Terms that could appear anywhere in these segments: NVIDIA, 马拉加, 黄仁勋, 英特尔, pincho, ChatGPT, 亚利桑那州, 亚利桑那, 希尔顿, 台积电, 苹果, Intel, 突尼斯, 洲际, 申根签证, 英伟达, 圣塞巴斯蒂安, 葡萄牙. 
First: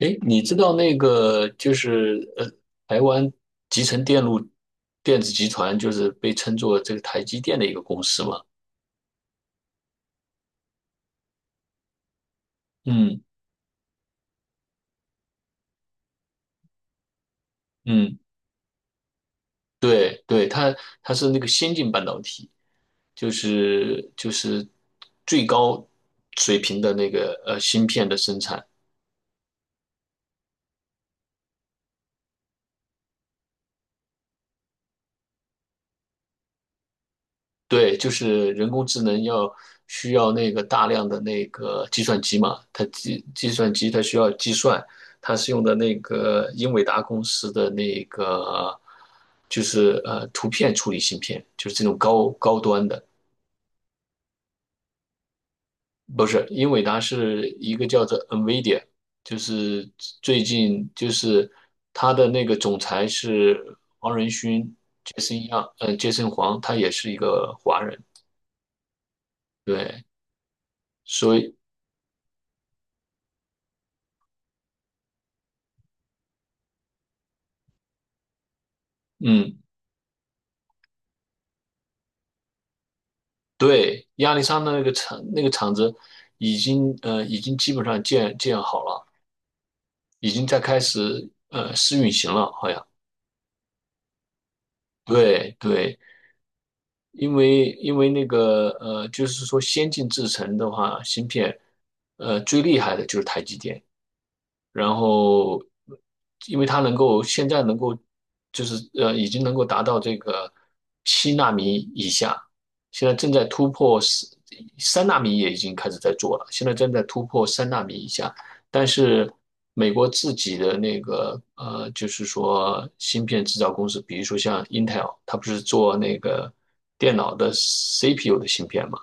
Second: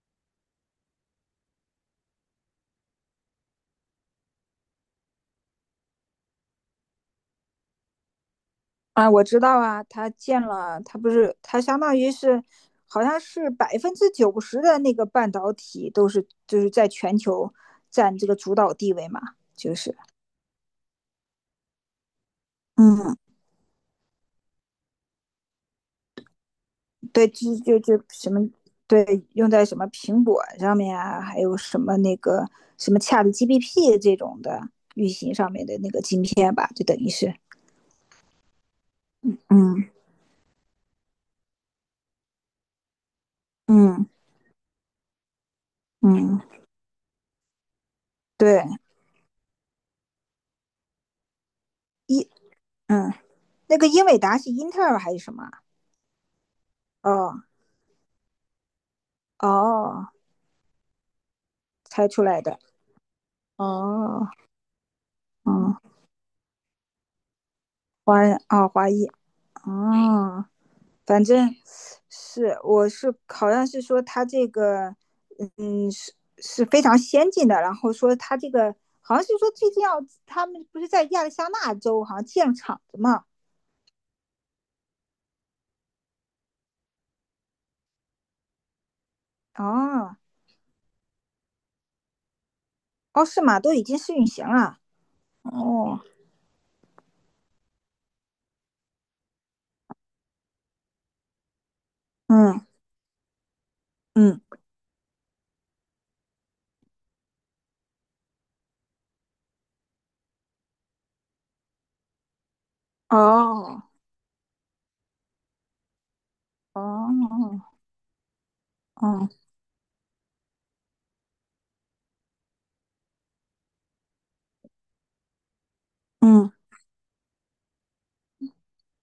诶，你知道那个就是台湾集成电路电子集团就是被称作这个台积电的一个公司嘛？啊，我知道啊，他建了，他不是，他相当于是，好像嗯是90%的那个半导体都是就是在全球占嗯，这个主导地位嘛，就是，对对，它是那个先进半导体，嗯，就是最高水平的那对，个就就芯就片的什生么，产，对，用在什么苹果上面啊，还有什么那个什么 ChatGPT 这种的运行上面的那个晶片吧，就等于是，对，就是人工智能要嗯需要那个大量的那个计算机嘛，它计算机它嗯需要计算，它是用的那嗯，个英伟达公司的那对，个就是图片处理芯片，就是这种一，高端的，嗯，那个英伟达是英特尔还是什么啊，不是，英伟达哦是一个叫做 NVIDIA,就是哦。最近就是猜它出的来那个的。总裁是黄哦，仁勋杰森样，嗯，呃杰森黄，他也是一个华人，华人啊，华裔，对，哦，反所以正是我是好像是说他这个，嗯，是非常先进的，然后说他这个好像是说嗯。最近要他们不是在亚利桑那州好像建厂子嘛？对，亚历山大那个厂子已经基本上建好了，哦，已经在开始试运行了，好像。哦是吗？都已经试运行了。对对，哦，因为那个，就是说先进制程的话，芯片最嗯厉害的就是台积电。嗯，然后，因为它能够现在能够，就是，已经能够达到这个7纳米以下，现在正在突哦破三纳米，也已经开始在做了，现在正在突破哦三纳米以下。但是哦美国自己的那个，就是说芯片制造公司，比如说像 Intel,它不是做那嗯个电脑的 CPU 的芯片嘛？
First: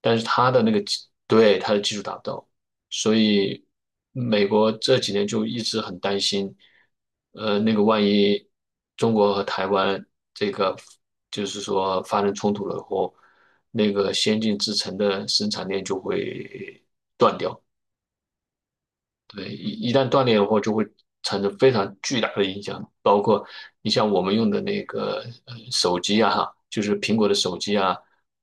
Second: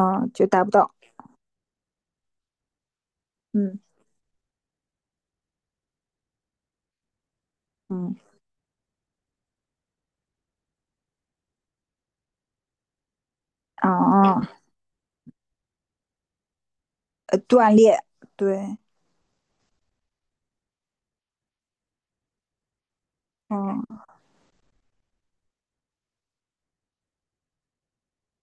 但是就它达的不那个到。技对它的技术达不到，所以嗯美国这几年就一直很担心，那个万嗯，一中国和台湾这个就是说发生冲突了以后，那个先哦，进制程的生产链就会断掉。断裂，对，对，一旦断裂的话，就会产生非常巨大的影响，包括嗯，你像我们用的那个手机啊，哈，就是苹果的手机啊，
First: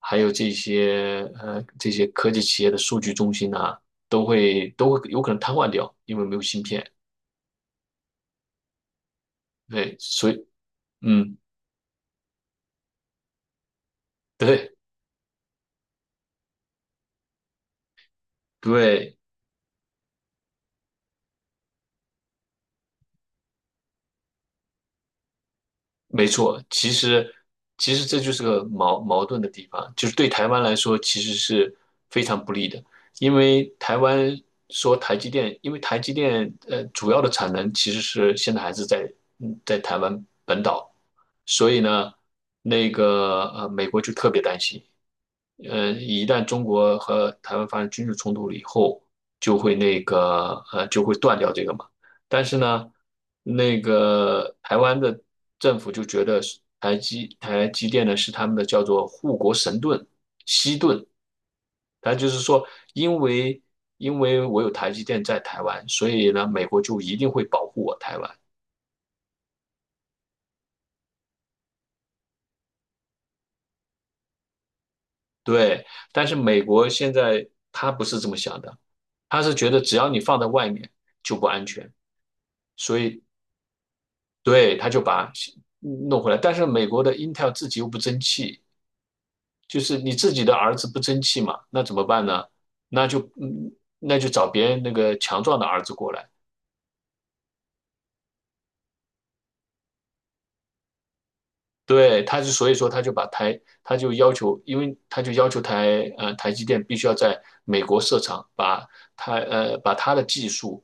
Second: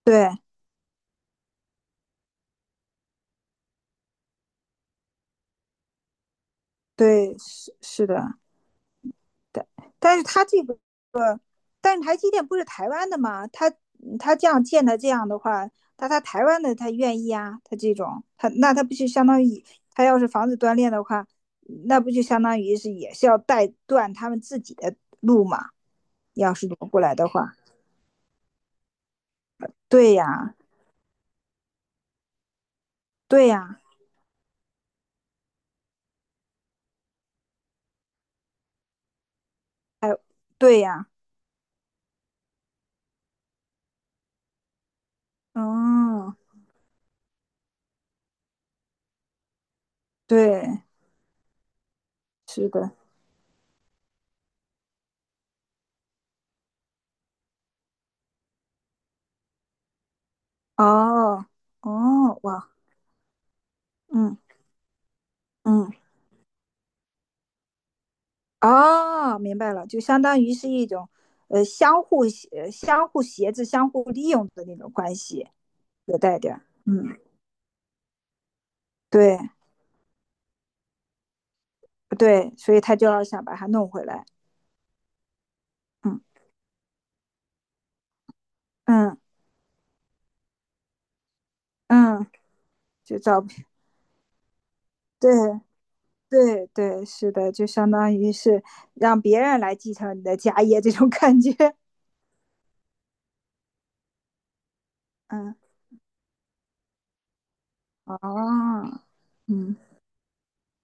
还对有这些这些科技企业的数据中心啊，都会有可能瘫痪掉，因为没有芯片。对，是的，但对，但是所他以这个，嗯，但是台积电不是台湾的吗？他这样对建的这样的话，那他台湾的他愿意啊，他这种他那他不就对。相当于他要是房子断裂的话，那不就相当于是也是要带断他们自己的路嘛？没要错，是挪其过来的实话，其实这就是个矛盾的地方，就对是对台呀，湾来说其实是非常不利的，因对为呀，台湾说台积电，因为台积电主要的产能其实是现在还是在台湾本对岛，呀，所以呢，那个美国就特别担心，一嗯，旦中国和台湾发生军事冲突了以后，就会那个对，呃就会断掉这个嘛。但是是的，呢，那个台湾的政府就觉得是台积电呢是他们的叫做护国神盾西盾，哦它就哦，是说，哇，因为因为嗯我有台积电在台湾，嗯。所以呢，美国就一定会保护我台湾。哦，明白了，就相当于是一种，相互协、相互挟制、相互利用的那种关系，对，有但是带点儿，美国现嗯，在他不是这么想的，对他是觉得只要你放在外面就不安全。对，所以他所就以要想把它弄回来，对，他就把嗯弄回来。但是美国的 Intel 自己又不争气，嗯就是你自己的儿子不争气嘛，那怎么办嗯，呢？那就就找，嗯，那就找别人那个对强壮的儿子过来。对对，是的，就相当于是让别人来继承你的家业这种感觉，对，他就所以说他就要求，因为他 就要嗯，求台积电必须要在美国设厂，哦，把他嗯呃把他的技术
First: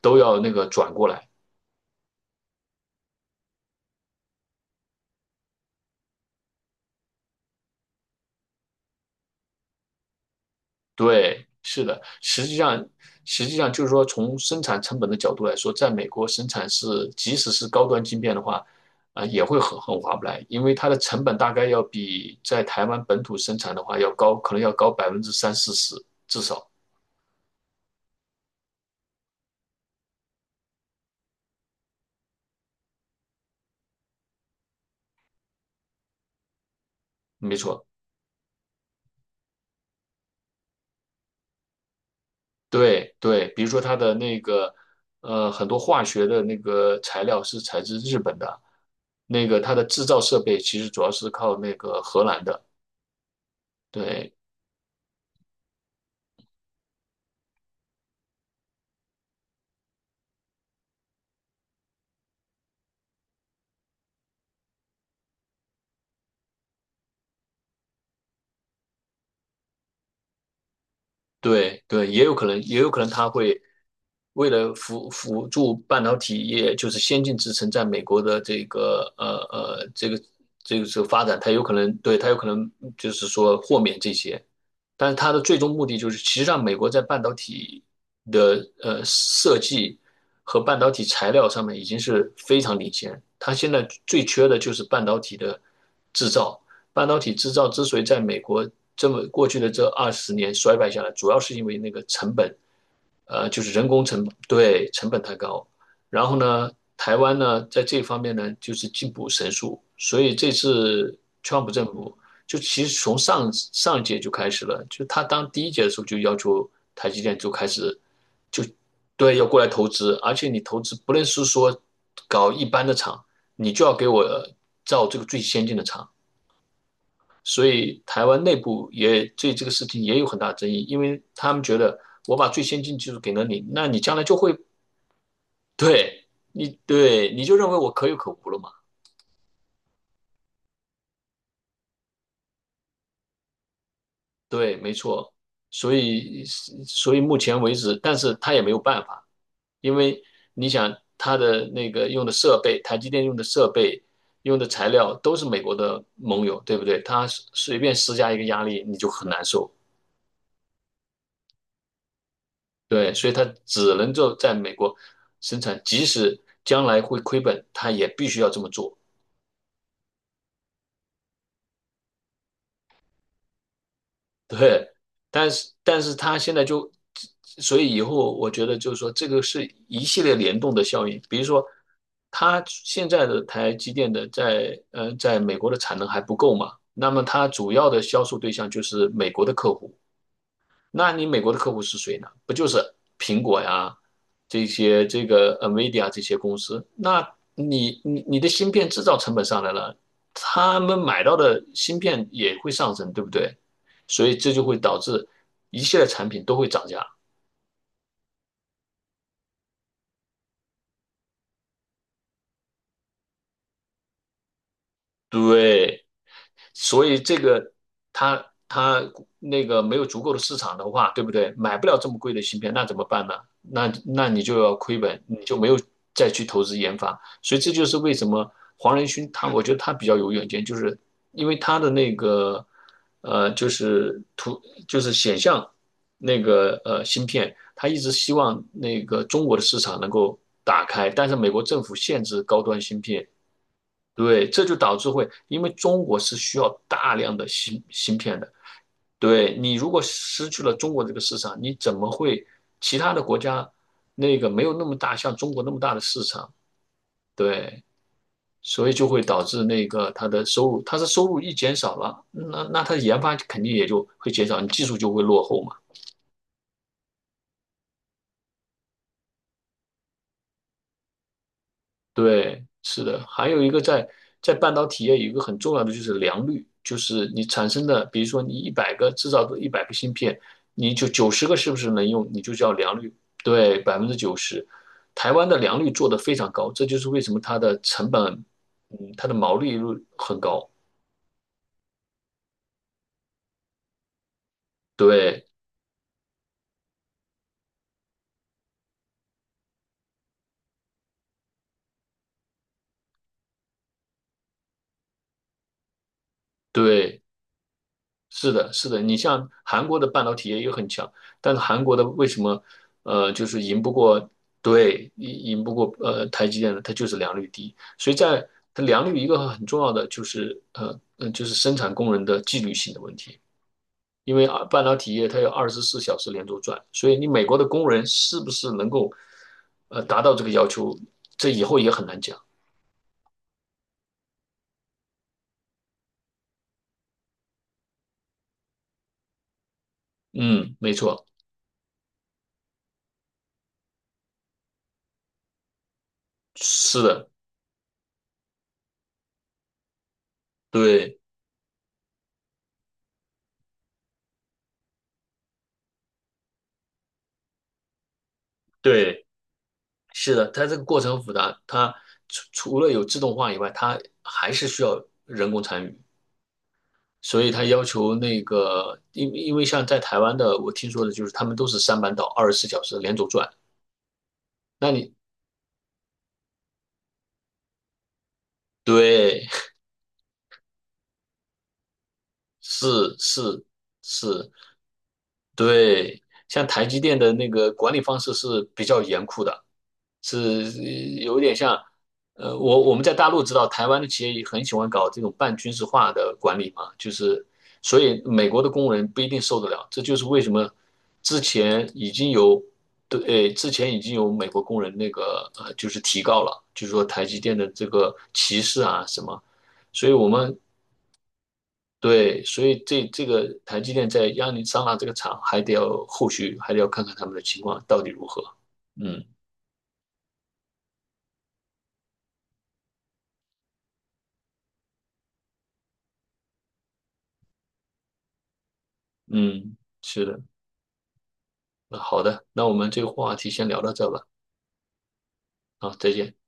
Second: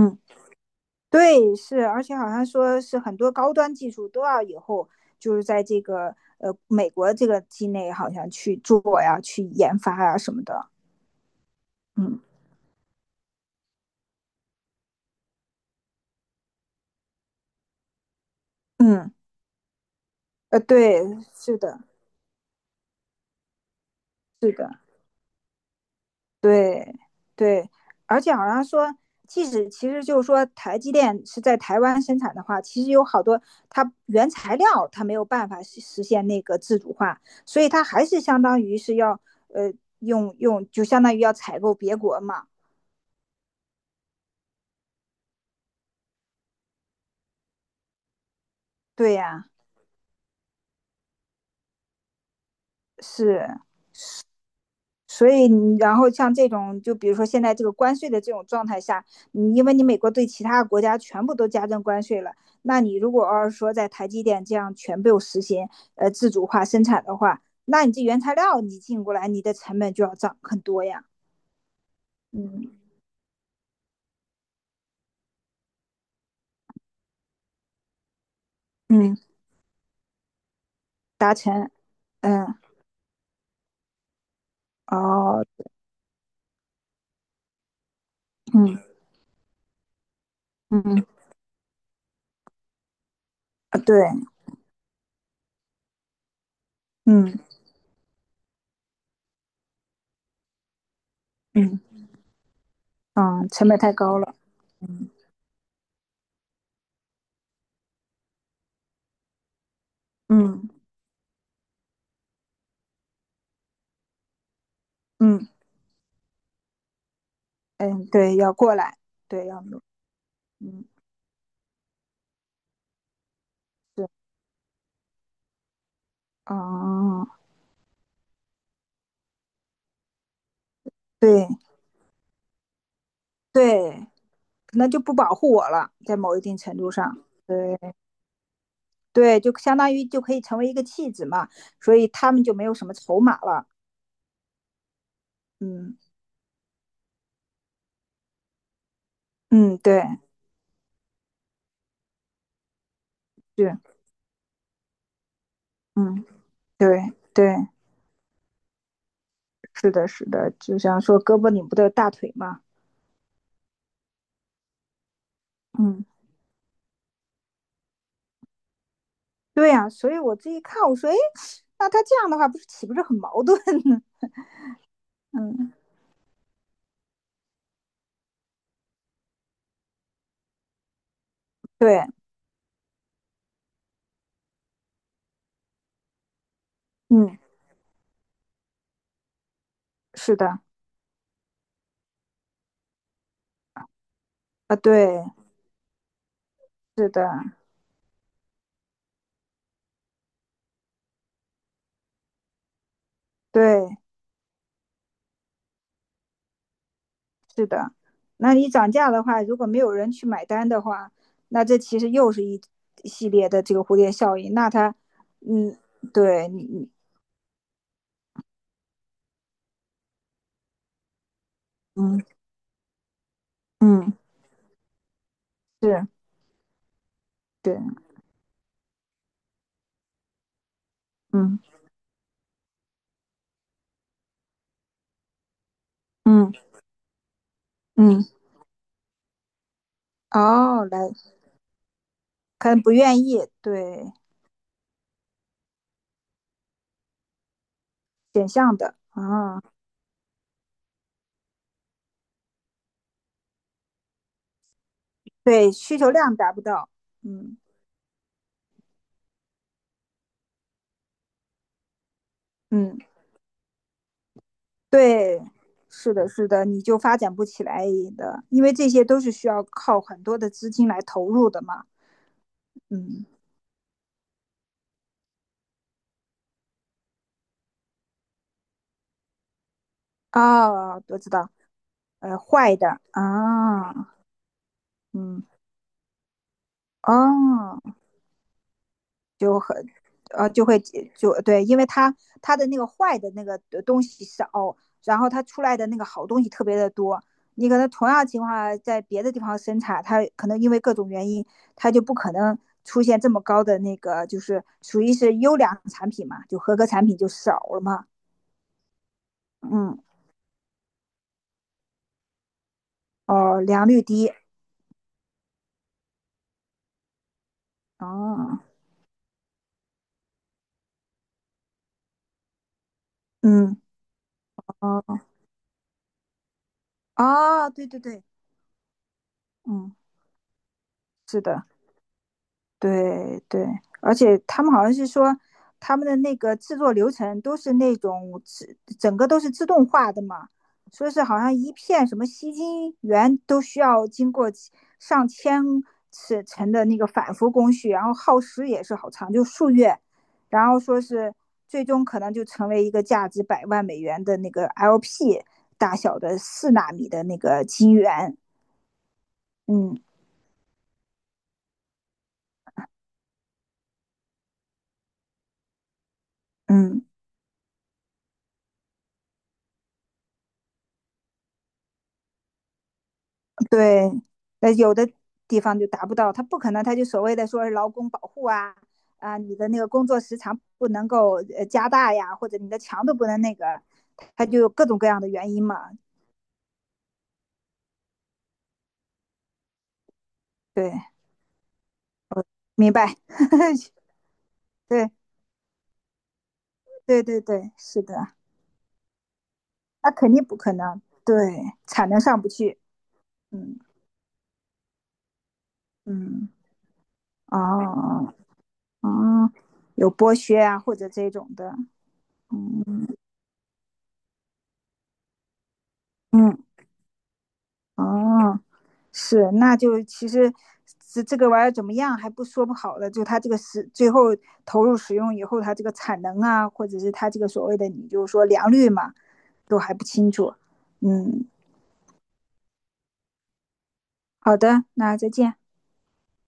都要那个转过来。对，是，而且好像说是很多高端技术都要以后就是在这个美国这个境内好像去做呀、去研发呀什么的。对，是的，嗯实际上，实际上就是说，从生产成本的角度来说，在美国生产是，即使是高端晶片的话，嗯，啊、也会很划不来，因为它的对，成本大是概的，要比在台湾本土生产的话要高，是可能的，要高百分之三四十，至少，对对，而且好像说，即使其实就是说台积电是在台湾生产的话，其实有好多它原材料它没有办法实现那个自主化，没所以它错。还是相当于是要呃用就相当于要采购别国嘛。对对，比如说它的那个，呃，很多化学的那个材料是采自日本的，对那呀、个它的制造设备其实主要是靠那个荷兰的，是，对，所以你然后像这种，就比如说现在这个关税的这种状态下，你因为你美国对其他国家全部都加征关税了，那你如果要是说在台积电这样全部实行自主化生产的话，那你这原材料你进过来，你的成本就要涨很多呀。对对，也有可能，嗯也有可能他会为了辅助半导体业，就是先进制程在美国的这个嗯，呃呃这个这个这个发达展，它有成，可能对它有嗯可能就是说豁免这些。但是它的哦，最终目的就是，其实上美国在半导体的嗯设计和半导体嗯材料上面已经是非常领先。它现啊在对，最缺的就是半导体的制造。半导体嗯制造之所以在美国这么过去的这20年衰败下来，主要是因为嗯那个成本，嗯，呃，就成是本人太工高成了。本，对，成嗯本太高。然后呢，台湾呢在这方面呢就是进步神速，所以这嗯次川普政府就其实从上上一届就开始了，就他嗯当第一届的时候就要求台积电就开始嗯，对，要就过来，对对，要要过来投资，而且你投嗯。资不论是说搞一般的厂，你就要给我造这个最先进的厂。哦，所以台湾内部也对这个事情也有很大争议，因为对他们觉得我把最先进技术给了你，那你对，将来就会那就不保护我了，在对某一定程你度上，对你就认为对我可有可无了嘛？对，就相当于就可以成为一个弃子嘛，所以他们就没有什么筹码了。对，没错。所嗯以所以目前为止，但是他也没有办法。嗯，因对，为你想它的那个用的设备，台积电用的设对备、用的材料都是美国的嗯盟友，对不对对？它对，随便施加一个压力，你就很难受。是的，是的，就像说胳膊拧不得大腿嘛，对，所以它只能够在美国生产，嗯，即使将来会亏本，它也必须要这么做。对呀、所以我自己看，我说，哎，那他这样的话，不是岂不是很矛盾呢？ 对，但嗯，是但是他现在就，所以以后我觉得就是说，这个是一系列联动的效应。比如说，对，他现在的台积电的在在美国的产能还不够嘛，那么嗯，它主要的销售对象就是美国的客户，是的，那你美国的客户是谁呢？不就是苹果呀，这啊，些对，这个 NVIDIA 这些公司？是的，那你的芯片制造成本上来了，他们买到的芯片也会上升，对不对？对，所以这就会导致一系列产品都会涨价。是的，那你涨价的话，如果没有人去买单的话，那这其实又是一系列的这个蝴蝶效应。那它，嗯，对。对你，你，所以这个它那个没有足够的市场的话，对不对？买不了这么嗯贵的芯片，那怎么办呢？那嗯，那你就要亏本，你就没有是，再去投资研发。所以这对，就是为什么黄仁勋他，我觉得他比较有远见，就是因为嗯他的那个呃，就是显像那嗯个芯片，他一直嗯，希望那个中国的市场能够哦，打来，开，但是美国政府限制高可端能不芯愿片。意，对，对，这就导致会，因为中国是需要大量的芯片选的。项的对，啊，你如果失去了中国这个市场，你怎么会其他的国家那个没有那么大，像中国对，那么大需的求市量达场？不到，嗯对，所以就会导致那个它的收入一减少了，那它嗯，的研发肯定也就会减少，你技术就会对，落后嘛。是的，是的，你就发展不起来的，因为这些都是需要靠很多的资金来投入的嘛，对，是的，嗯，还有一个在在半导体业有一个很重要的就是良率，就是你产生的，比如说你一百个制造的一百个芯片，你哦，就我知九十道，个是不是能用，你就叫坏的良率，对，百分啊，之九十。台嗯湾的良率做得非常高，这就是为什么它的哦，成本，嗯，它的毛利率很啊就高。会就对，因为它的那个坏的那个东西少，然后它对出来的那个好东西特别的多。你可能同样情况下在别的地方生产，它可能因为各种原因，它就不可能出现这么高的那个，就是属于是优良产品嘛，就合格产品对，就少了嘛。是的，是的，你像韩嗯，国的半导体业也很强，但是韩国的为什么，呃，就哦，是赢良不率过，低，对，赢不过台积电呢？它就是良率低，所以在哦，它良率一个很重要的就是就是生产工人的纪律性的问题，嗯，因为啊半导体哦，业它有二十四小时连轴转，所以你美国的哦，对工对人对，是不是能够嗯，达到这个要求，是这的。以后也很难讲。对对，而且他们好像是说，他们的那个制作流程都是那种自整个都是自动化的嘛，嗯，没说是错，好像一片什么吸金源都需要经过上千次层的那是个的，反复工序，然后耗时也是好长，就数月，然后说对是最终可能就成为一个价值100万美元的那个 LP 大小的4纳米的那个晶圆，对。嗯是的，它这个过程很复杂，它除了有自动化以外，它还是需要人工参与，嗯，所以它要求那个，因为像在台湾的，我听说的就是他们都是三班倒，二十四小时连轴转。对，那那有的你地方就达不到，他不可能，他就所谓的说是劳工保护啊，啊，对，你的那个工作时长不能够加大呀，或者 你的强度是不能那是个，他是，就有各种各样的原因嘛。对，像台积电的那个管理方式是比较严酷的，是对，有点像，呃，我明我们在白，大陆知道，台 湾的企业也很喜欢对，搞这种半军事化的管理嘛，就对对是对，所是以的，美国的工人不一定受得了，这那就是肯为定什不么可能，之对，前产已能经上不有去，对，之嗯前已经有美国工人那个呃，就是提告嗯，了，就是说台积电的这个哦歧视啊什么，哦，所以有我剥们削啊，或者这种的，对，所以这嗯这个台积电在亚利桑那这个厂还得要后嗯续还得要看看他们的情况到底如何。哦。嗯是，那就其实这个玩意儿怎么样还不说不好的，就它这个是最后投入使用以后，它这个产能啊，或者是它这个所谓的你就是说良率嘛，嗯，都还不是清的，楚。嗯，那好的，那我们这个话题先聊到这吧。好的，那再见。好，再见。